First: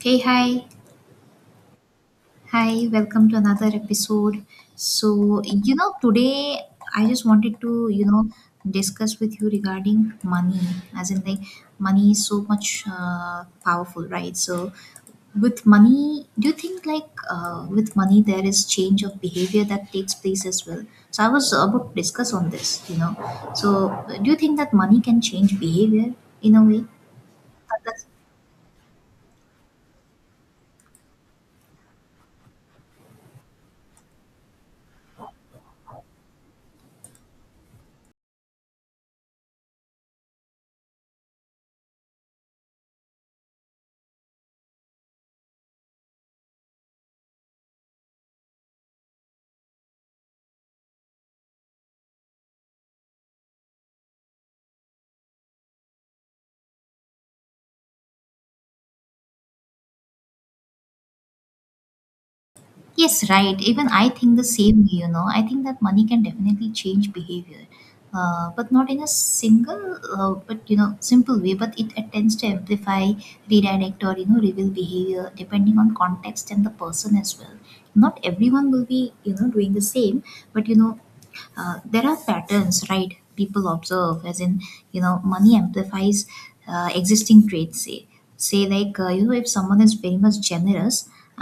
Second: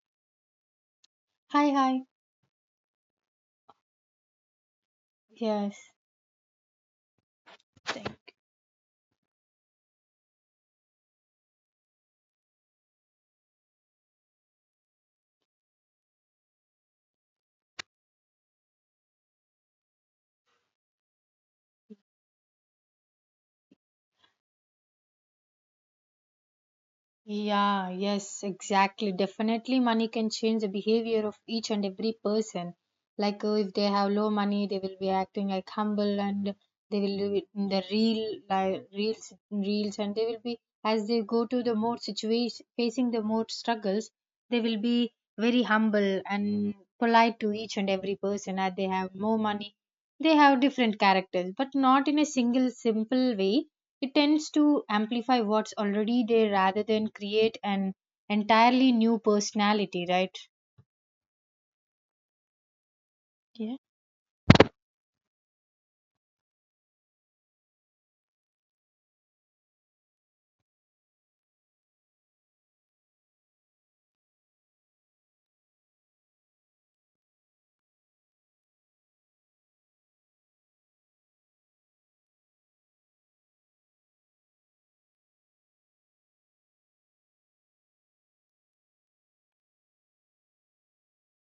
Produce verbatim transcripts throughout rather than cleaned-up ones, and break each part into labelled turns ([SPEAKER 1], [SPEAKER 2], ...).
[SPEAKER 1] Hey, hi.
[SPEAKER 2] Hi, hi.
[SPEAKER 1] Hi, welcome to another episode. So, you
[SPEAKER 2] Yes.
[SPEAKER 1] know, today I just wanted to, you know,
[SPEAKER 2] Thank-
[SPEAKER 1] discuss with you regarding money. As in, like, money is so much uh, powerful, right? So, with money, do you think, like, uh, with money, there is change of behavior that takes place as well? So, I was about to discuss on this, you know. So, do you think that money can change behavior in a way?
[SPEAKER 2] Yeah, yes, exactly. Definitely, money can change the behavior of each and every person. Like, uh, if they have low money, they will be acting like humble and they will do it in the real, like, reels, reels, and they will be, as they go to the more situation, facing the more struggles, they will be very humble and polite to each and every person. As they have more money, they have different characters, but not in a single, simple way it tends to amplify what's already there rather than create an entirely new personality, right?
[SPEAKER 1] Yes, right.
[SPEAKER 2] Yeah.
[SPEAKER 1] Even I think the same, you know. I think that money can definitely change behavior, uh, but not in a single, uh, but you know, simple way. But it uh, tends to amplify, redirect, or you know, reveal behavior depending on context and the person as well. Not everyone will be, you know, doing the same, but you know, uh, there are patterns, right? People observe, as in, you know, money amplifies uh, existing traits. Say say like, uh, you know, if someone is very much generous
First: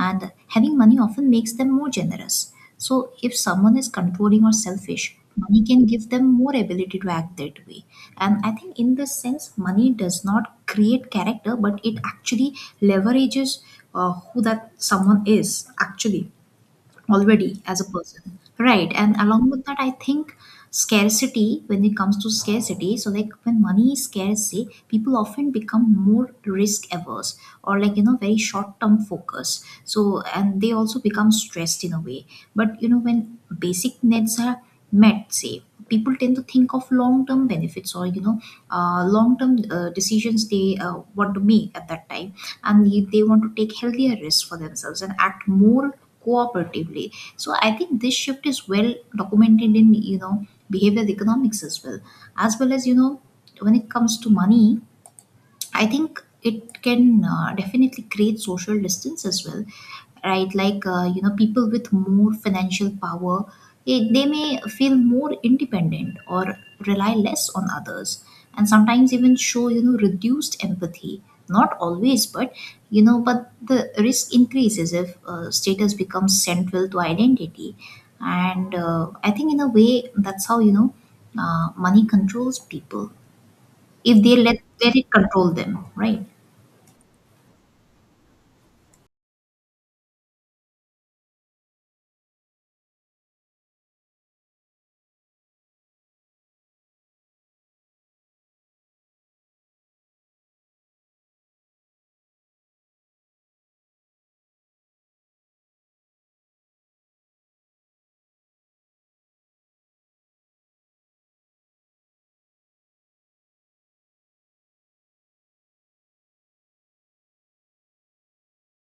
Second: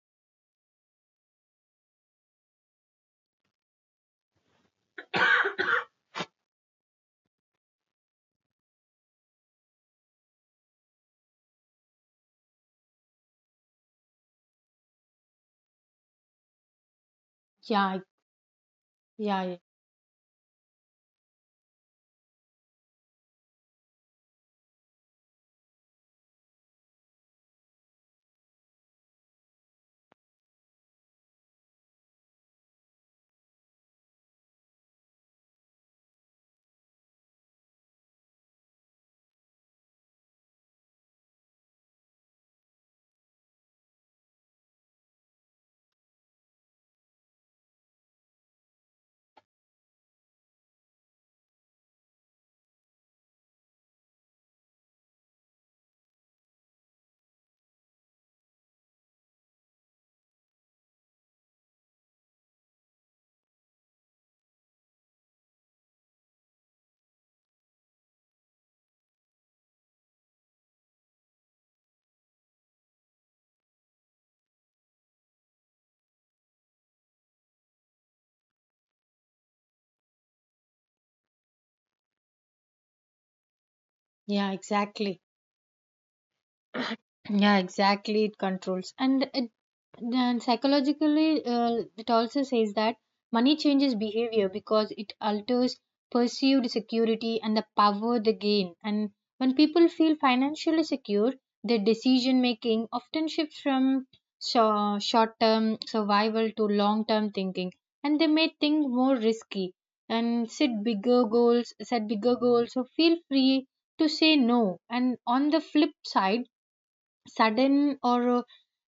[SPEAKER 1] and having money often makes them more generous. So if someone is controlling or selfish, money can give them more ability to act that way. And I think in this sense, money does not create character, but it actually leverages uh, who that someone is actually already as a
[SPEAKER 2] Yeah,
[SPEAKER 1] person, right? And along
[SPEAKER 2] yeah,
[SPEAKER 1] with that, I think scarcity, when it comes to scarcity, so like when money is scarcity, people often become more risk averse, or like, you know, very short term focus. So and they also become stressed in a way. But you know, when basic needs are met, say, people tend to think of long-term benefits, or you know, uh, long-term uh, decisions they uh, want to make at that time. And they they want to take healthier risks for themselves and act more cooperatively. So I think this shift is well documented in, you know, behavioral economics as well, as well as, you know, when it comes to money, I think it can uh, definitely create social distance as well, right? Like, uh, you know, people with more financial power, eh, they may feel more independent or rely less on others, and sometimes even show, you know, reduced empathy. Not always, but, you know, but the risk increases if uh, status becomes central to identity. And uh, I think, in a way, that's how, you know, uh, money controls people if they
[SPEAKER 2] yeah,
[SPEAKER 1] let, let it
[SPEAKER 2] exactly.
[SPEAKER 1] control them, right?
[SPEAKER 2] Yeah, exactly, it controls and it then psychologically, uh, it also says that money changes behavior because it alters perceived security and the power they gain. And when people feel financially secure, their decision making often shifts from short term survival to long term thinking, and they may think more risky and set bigger goals set bigger goals, so feel free to say no. And on the flip side, sudden or uh,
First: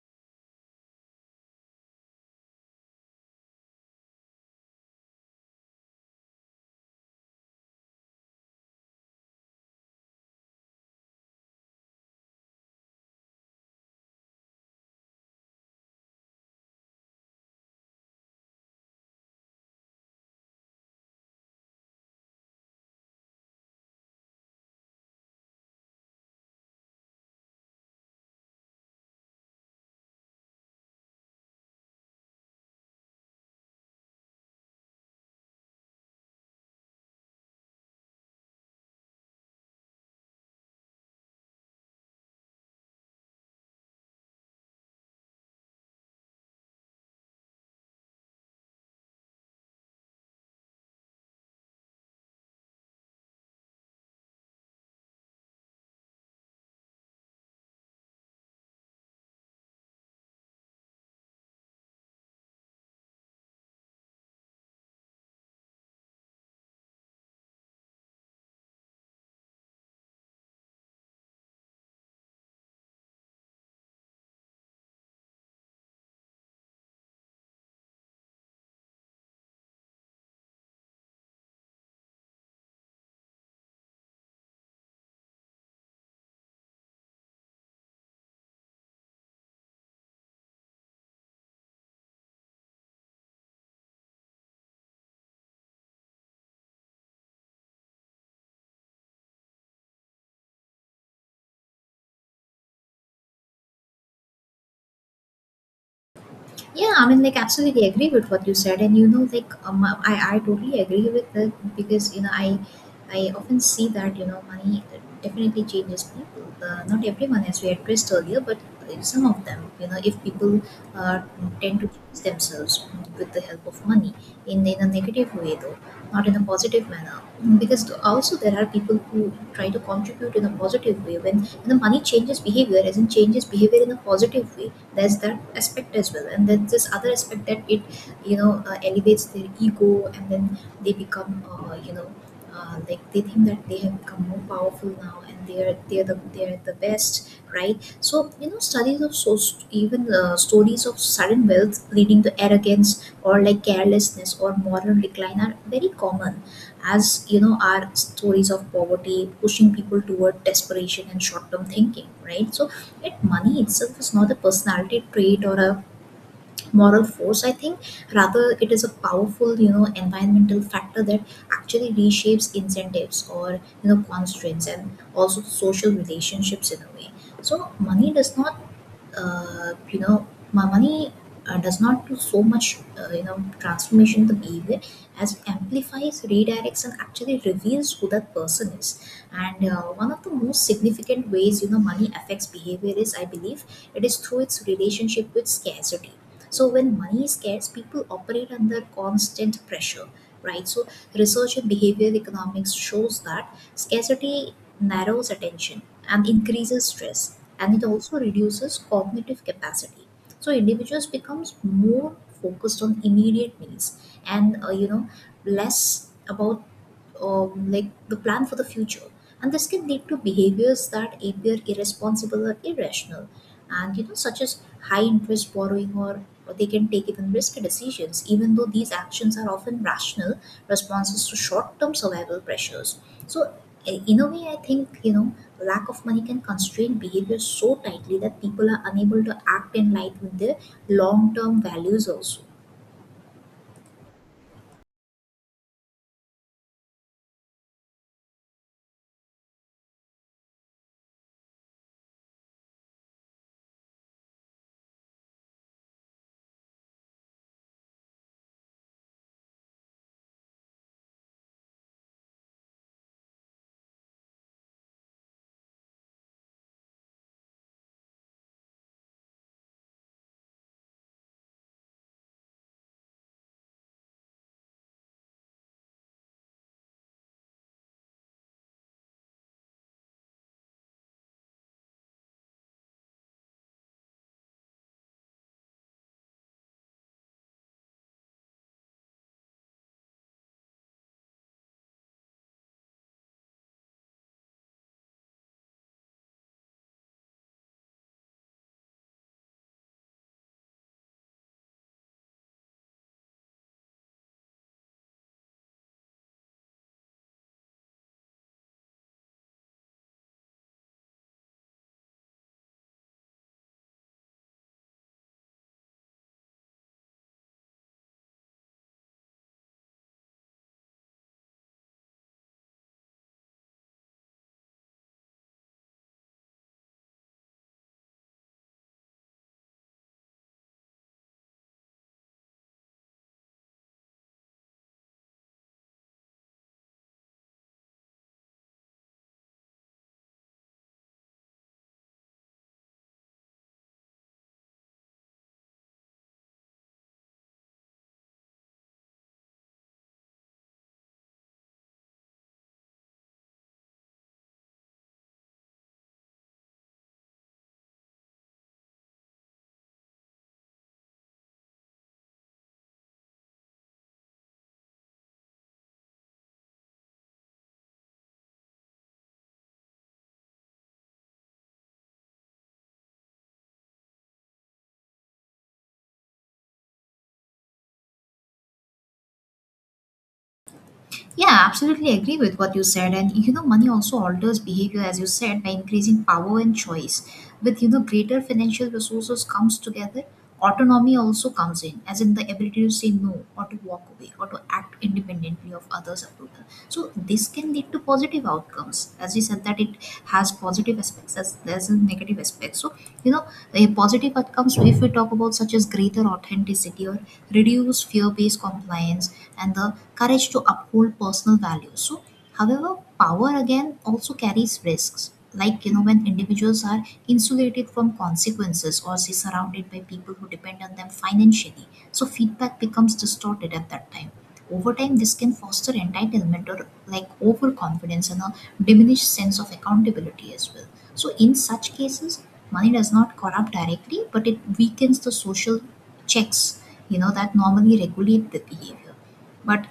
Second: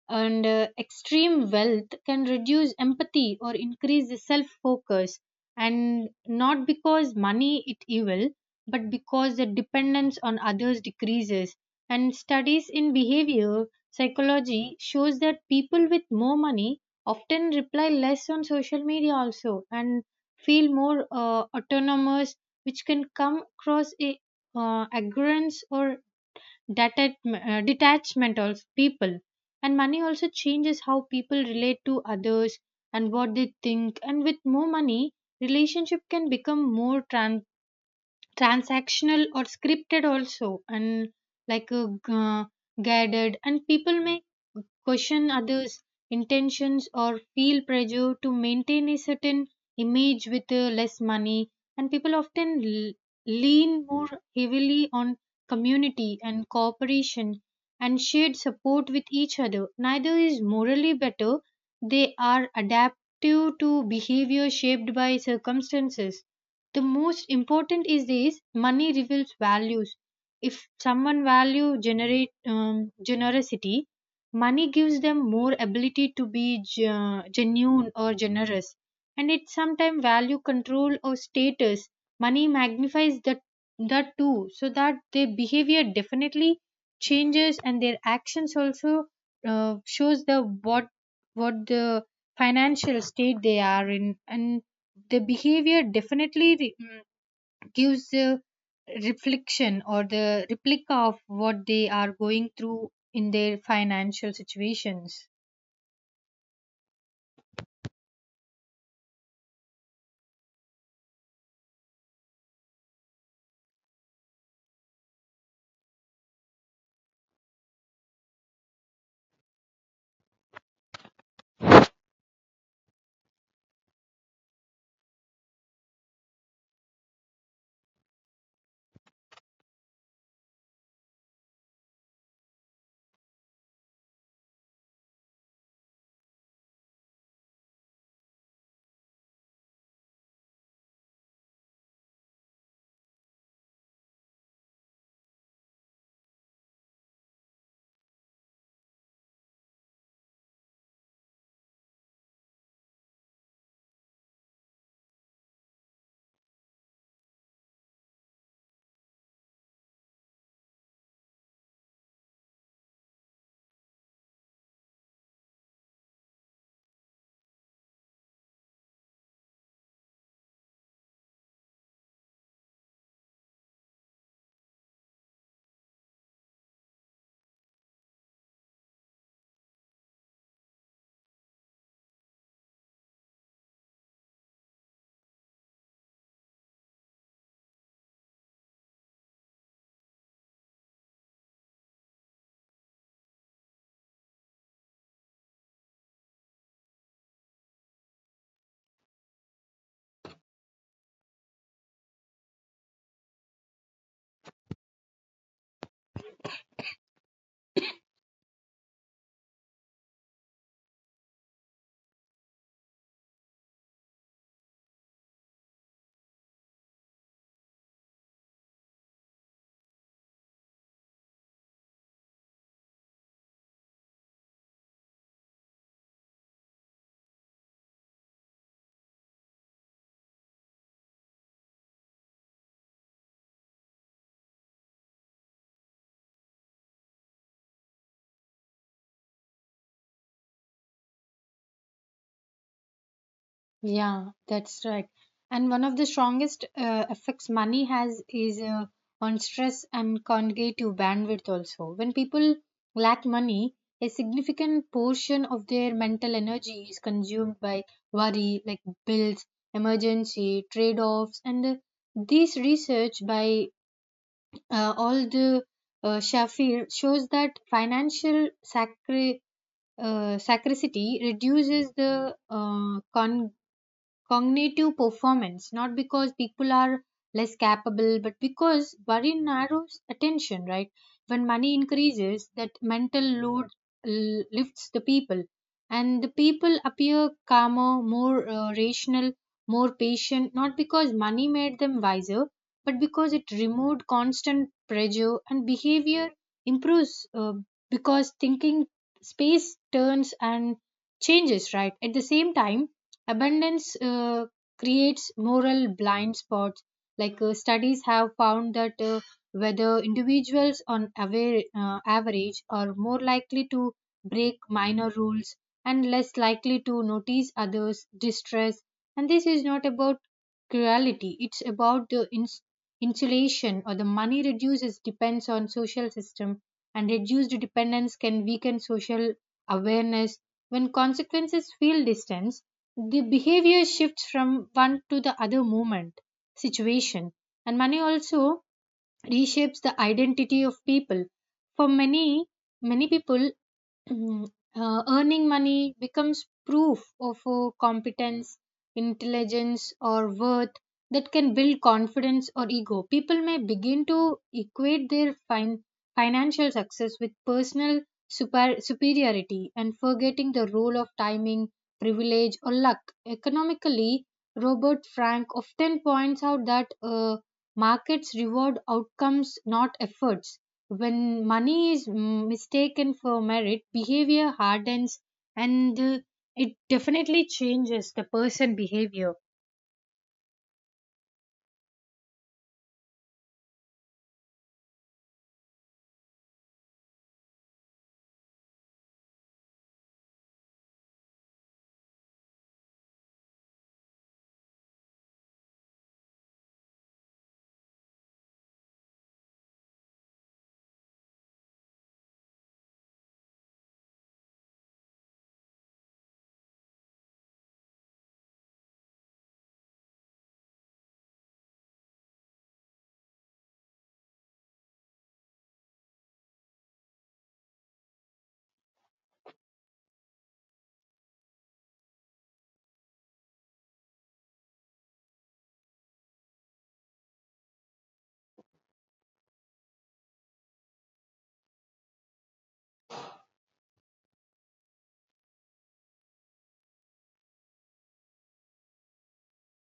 [SPEAKER 2] and uh, extreme wealth can reduce empathy or increase the self focus, and not because money it evil, but because the dependence on others decreases. And studies in behavior psychology shows that people with more money often reply less on social media also, and feel more uh, autonomous, which can come across a, uh, arrogance or detach- uh, detachment of people. And money also changes how people relate to others and what they think. And with more money, relationship can become more trans transactional or scripted also, and like, uh, g- uh, guided, and people may question others intentions or feel pressure to maintain a certain image. With uh, less money, and people often l- lean more heavily on community and cooperation and shared support with each other. Neither is morally better, they are adaptive to behavior shaped by circumstances. The most important is this: money reveals values. If someone value generate um, generosity, money gives them more ability to be ge- genuine or generous. And it sometimes value control or status, money magnifies that that too, so that their behavior definitely changes, and their actions also, uh, shows the, what what the financial state they are in. And the behavior definitely re- mm, gives a reflection or the replica of what they are going through in their financial situations.
[SPEAKER 1] Yeah, I mean, like, absolutely agree with what you said, and you know, like, um, I I totally agree with that because you know, I I often see that you know, money definitely changes people. Uh, not everyone, as we addressed earlier, but some of them, you know, if people uh, tend to change themselves with the help of money in in a negative way, though, not in a positive manner, because also there are people who try to contribute in a positive way when, you know, money changes behavior, as in changes behavior in a positive way. There's that aspect as well, and there's this other aspect that it, you know, uh, elevates their ego, and then they become, uh, you know, uh, like, they think that they have become more powerful now, and they are they are the they are the best, right? So you know, studies of, so even uh, stories of sudden wealth leading to arrogance, or like carelessness or moral decline are very common, as you know are stories of poverty pushing people toward desperation and short term thinking, right? So yet money itself is not a personality trait or a moral force, I think. Rather, it is a powerful, you know, environmental factor that actually reshapes incentives, or you know, constraints and also social relationships in a way. So money does not, uh, you know my money uh, does not do so much, uh, you know, transformation in the behavior, as it amplifies, redirects, and actually reveals who that person is. And uh, one of the most significant ways, you know, money affects behavior is, I believe, it is through its relationship with scarcity. So when money is scarce, people operate under constant pressure, right? So research in behavioral economics shows that scarcity narrows attention, and increases stress, and it also reduces cognitive capacity. So individuals becomes more focused on immediate needs, and uh, you know, less about, um, like, the plan for the future. And this can lead to behaviors that appear irresponsible or irrational, and you know, such as high interest borrowing, or, or they can take even risky decisions, even though these actions are often rational responses to short-term survival pressures. So i- in a way, I think, you know, lack of money can constrain behavior so tightly that people are unable to act in line with their long-term values also.
[SPEAKER 2] Yeah, that's right. And one of the strongest uh, effects money has is uh, on stress and cognitive bandwidth also. When people lack money, a significant portion of their mental energy is consumed by worry, like bills, emergency, trade-offs, and, uh, this research by, uh, all the uh, Shafir shows that financial sacri- uh, sacrificity reduces the, uh, con- cognitive performance, not because people are less capable, but because worry narrows attention, right? When money increases, that mental load l- lifts the people, and the people appear calmer, more uh, rational, more patient, not because money made them wiser, but because it removed constant pressure. And behavior improves, uh, because thinking space turns and changes, right? At the same time, abundance uh, creates moral blind spots. Like uh, studies have found that, uh, whether individuals on aver- uh, average are more likely to break minor rules and less likely to notice others' distress. And this is not about cruelty, it's about the ins- insulation, or the money reduces depends on social system, and reduced dependence can weaken social awareness. When consequences feel distant, the behavior shifts from one to the other moment, situation. And money also reshapes the identity of people. For many, many people, Mm, uh, earning money becomes proof of uh, competence, intelligence, or worth that can build confidence or ego. People may begin to equate their fin- financial success with personal super- superiority, and forgetting the role of timing, privilege, or luck. Economically, Robert Frank often points out that, uh, markets reward outcomes, not efforts. When money is mm, mistaken for merit, behavior hardens, and, uh, it definitely changes the person behavior.
[SPEAKER 1] Yeah, absolutely agree with what you said. And you know, money also alters behavior, as you said, by increasing power and choice. With, you know, greater financial resources comes together, autonomy also comes in, as in the ability to say no or to walk away or to act independently of others' approval. So this can lead to positive outcomes. As we said that it has positive aspects as there's a negative aspect. So, you know, the positive outcomes if we talk about, such as greater authenticity or reduced fear-based compliance and the courage to uphold personal values. So, however, power again also carries risks. Like you know, when individuals are insulated from consequences or say surrounded by people who depend on them financially, so feedback becomes distorted at that time. Over time, this can foster entitlement or like overconfidence and a diminished sense of accountability as well. So, in such cases, money does not corrupt directly, but it weakens the social checks, you know, that normally regulate the behavior. But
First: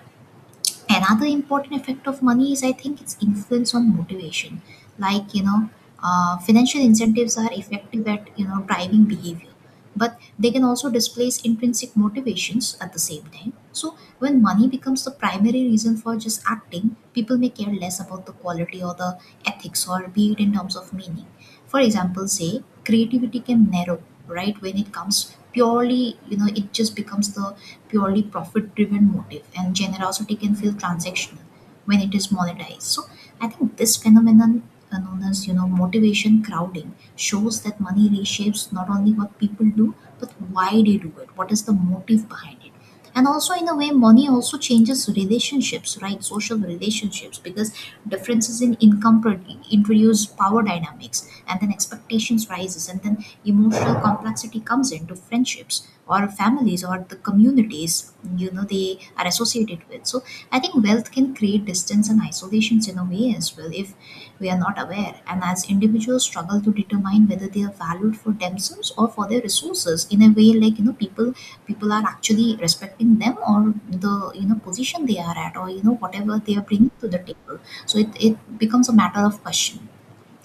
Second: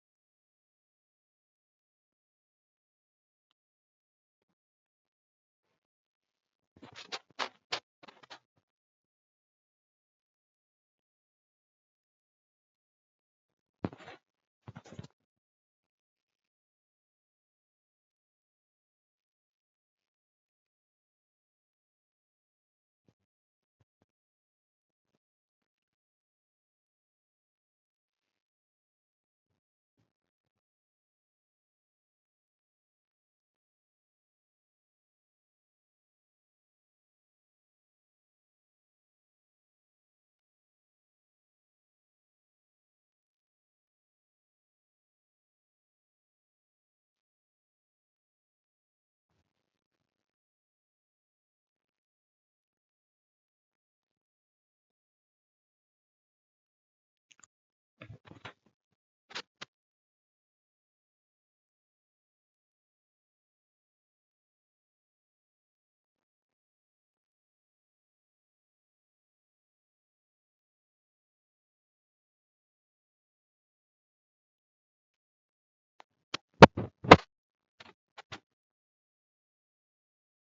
[SPEAKER 1] another important effect of money is, I think, its influence on motivation. Like, you know, uh, financial incentives are effective at, you know, driving behavior, but they can also displace intrinsic motivations at the same time. So, when money becomes the primary reason for just acting, people may care less about the quality or the ethics, or be it in terms of meaning. For example, say creativity can narrow, right? When it comes purely, you know, it just becomes the purely profit driven motive, and generosity can feel transactional when it is monetized. So I think this phenomenon, uh, known as, you know, motivation crowding, shows that money reshapes not only what people do but why they do it, what is the motive behind it. And also in a way, money also changes relationships, right? Social relationships, because differences in income pro- introduce power dynamics, and then expectations rises, and then emotional complexity comes into friendships or families or the communities, you know, they are associated with. So I think wealth can create distance and isolations in a way as well, if we are not aware, and as individuals struggle to determine whether they are valued for themselves or for their resources in a way, like you know, people people are actually respecting them, or the, you know, position they are at, or you know, whatever they are bringing to the table. So it, it becomes a matter of question.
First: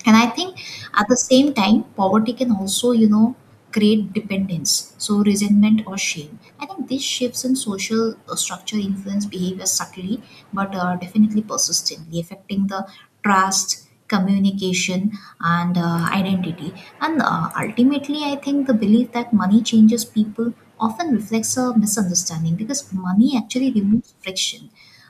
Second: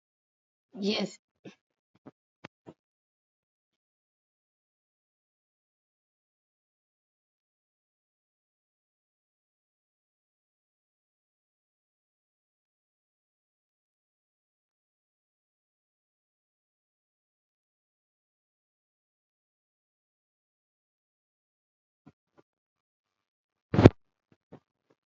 [SPEAKER 1] And I think at
[SPEAKER 2] Yes.
[SPEAKER 1] the same time poverty can also, you know, create dependence, so resentment or shame. I think these shifts in social uh, structure influence behavior subtly but uh, definitely persistently, affecting the trust, communication, and uh, identity. And uh, ultimately, I think the belief that money changes people often reflects a misunderstanding, because money actually removes friction,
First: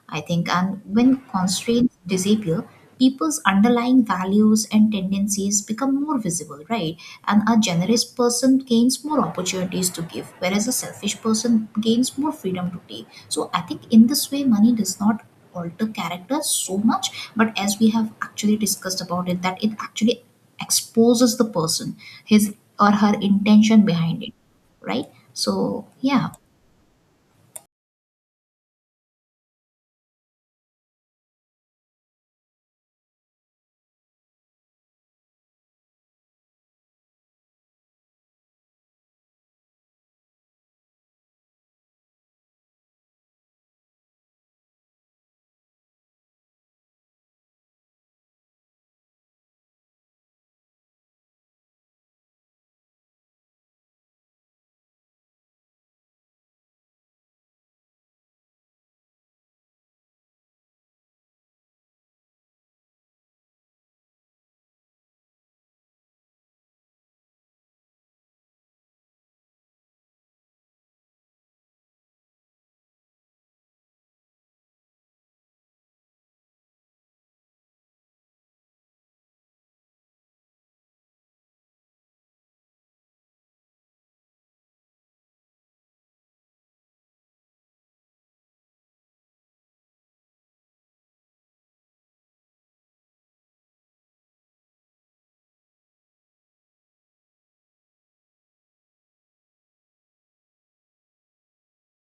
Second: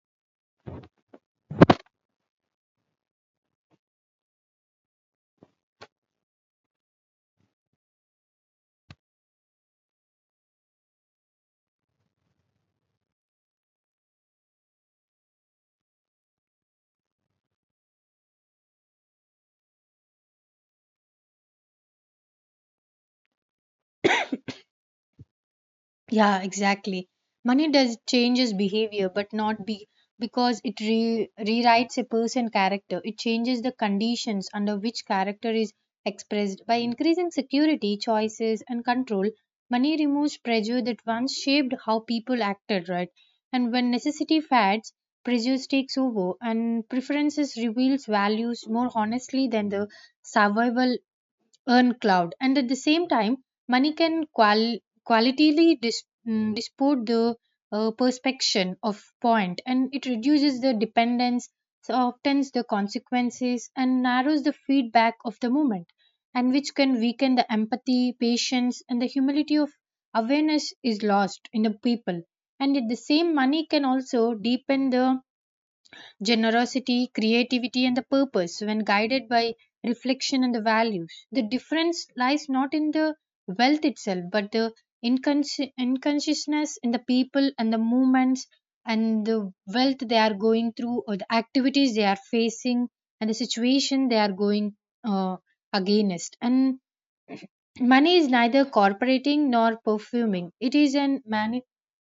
[SPEAKER 1] I think, and when constraints disappear, people's underlying values and tendencies become more visible, right? And a generous person gains more opportunities to give, whereas a selfish person gains more freedom to take. So I think in this way, money does not alter character so much, but as we have actually discussed about it, that it actually exposes the person, his or her intention behind it, right? So yeah,
[SPEAKER 2] Yeah, exactly. Money does changes behavior, but not be because it re- rewrites a person character. It changes the conditions under which character is expressed. By increasing security, choices, and control, money removes pressure that once shaped how people acted, right? And when necessity fades, prejudice takes over, and preferences reveals values more honestly than the survival earn cloud. And at the same time, money can qual- qualitatively dis- mm, dispute the, uh, perspection of point. And it reduces the dependence, softens the consequences, and narrows the feedback of the moment, and which can weaken the empathy, patience, and the humility of awareness is lost in the people. And at the same, money can also deepen the generosity, creativity, and the purpose when guided by reflection and the values. The difference lies not in the wealth itself, but the incons- inconsciousness in the people and the movements and the wealth they are going through, or the activities they are facing, and the situation they are going, uh, against. And money is neither corporating nor perfuming. It is an mani-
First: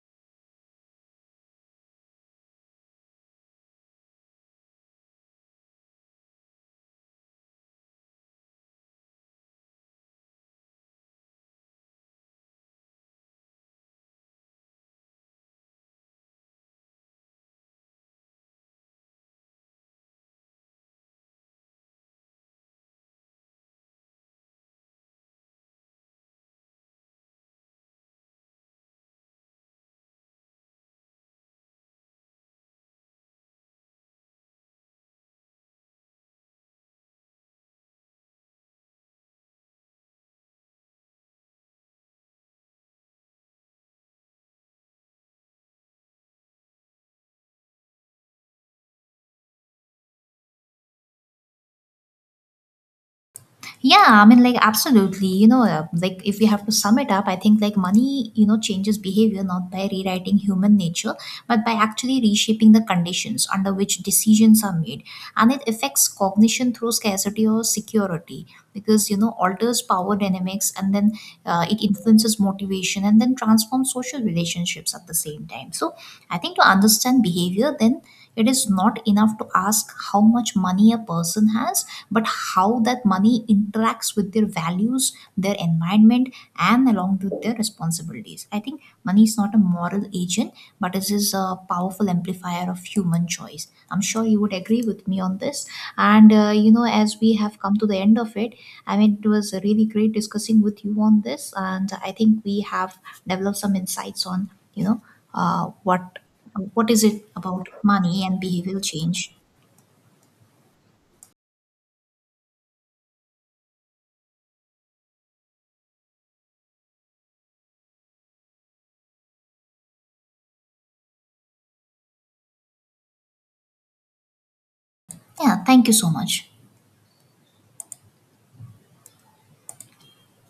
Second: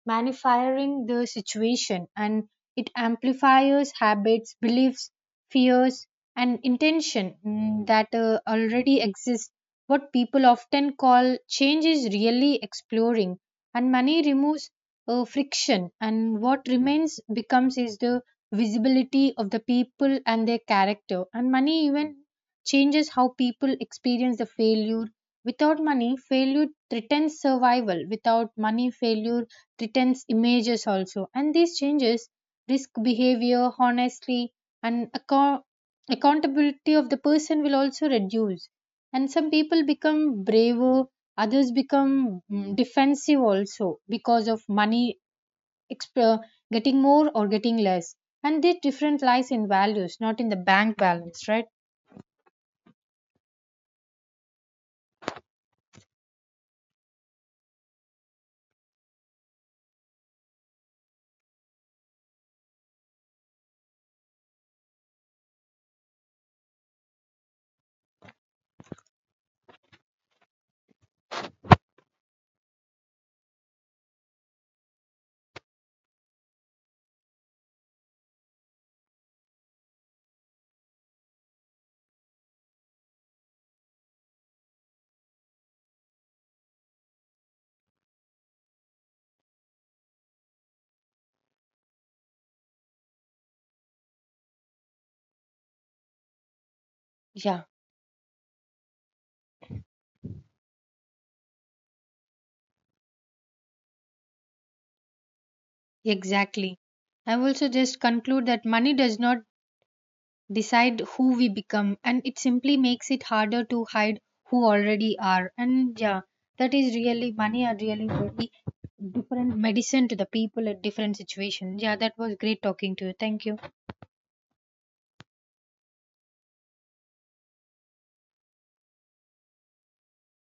[SPEAKER 2] magnifying the situation, and it amplifies habits, beliefs, fears, and intention, mm, that uh, already exist. What people often call change is really exploring, and money removes uh, friction, and what remains becomes is the visibility of the people and their character. And money even changes how people experience the failure. Without money, failure threatens survival. Without money, failure threatens images also. And these changes risk behavior, honestly, and account- accountability of the person will also reduce. And some people become braver, others become mm, defensive also, because of money exp- uh, getting more or getting less. And this difference lies in values, not in the bank balance, right?
[SPEAKER 1] yeah, I mean, like, absolutely. You know, uh, like, if we have to sum it up, I think, like, money, you know, changes behavior not by rewriting human nature, but by actually reshaping the conditions under which decisions are made. And it affects cognition through scarcity or security because, you know, alters power dynamics, and then uh, it influences motivation and then transforms social relationships at the same time. So, I think to understand behavior, then it is not enough to ask how much money a person has, but how that money interacts with their values, their environment, and along with their responsibilities. I think money is not a moral agent, but it is a powerful amplifier of human choice. I'm sure you would agree with me on this. And, uh, you know, as we have
[SPEAKER 2] Yeah.
[SPEAKER 1] come to the end of it, I mean, it was really great discussing with you on this. And I think we have developed some insights on, you know, uh, what
[SPEAKER 2] Exactly.
[SPEAKER 1] what is it
[SPEAKER 2] I will
[SPEAKER 1] about
[SPEAKER 2] also just
[SPEAKER 1] money and
[SPEAKER 2] conclude that
[SPEAKER 1] behavioral
[SPEAKER 2] money does
[SPEAKER 1] change.
[SPEAKER 2] not decide who we become, and it simply makes it harder to hide who already are. And yeah, that is really money are really very different medicine to the people at different situations. Yeah, that was great talking to you. Thank you.
[SPEAKER 1] Yeah, thank you so much.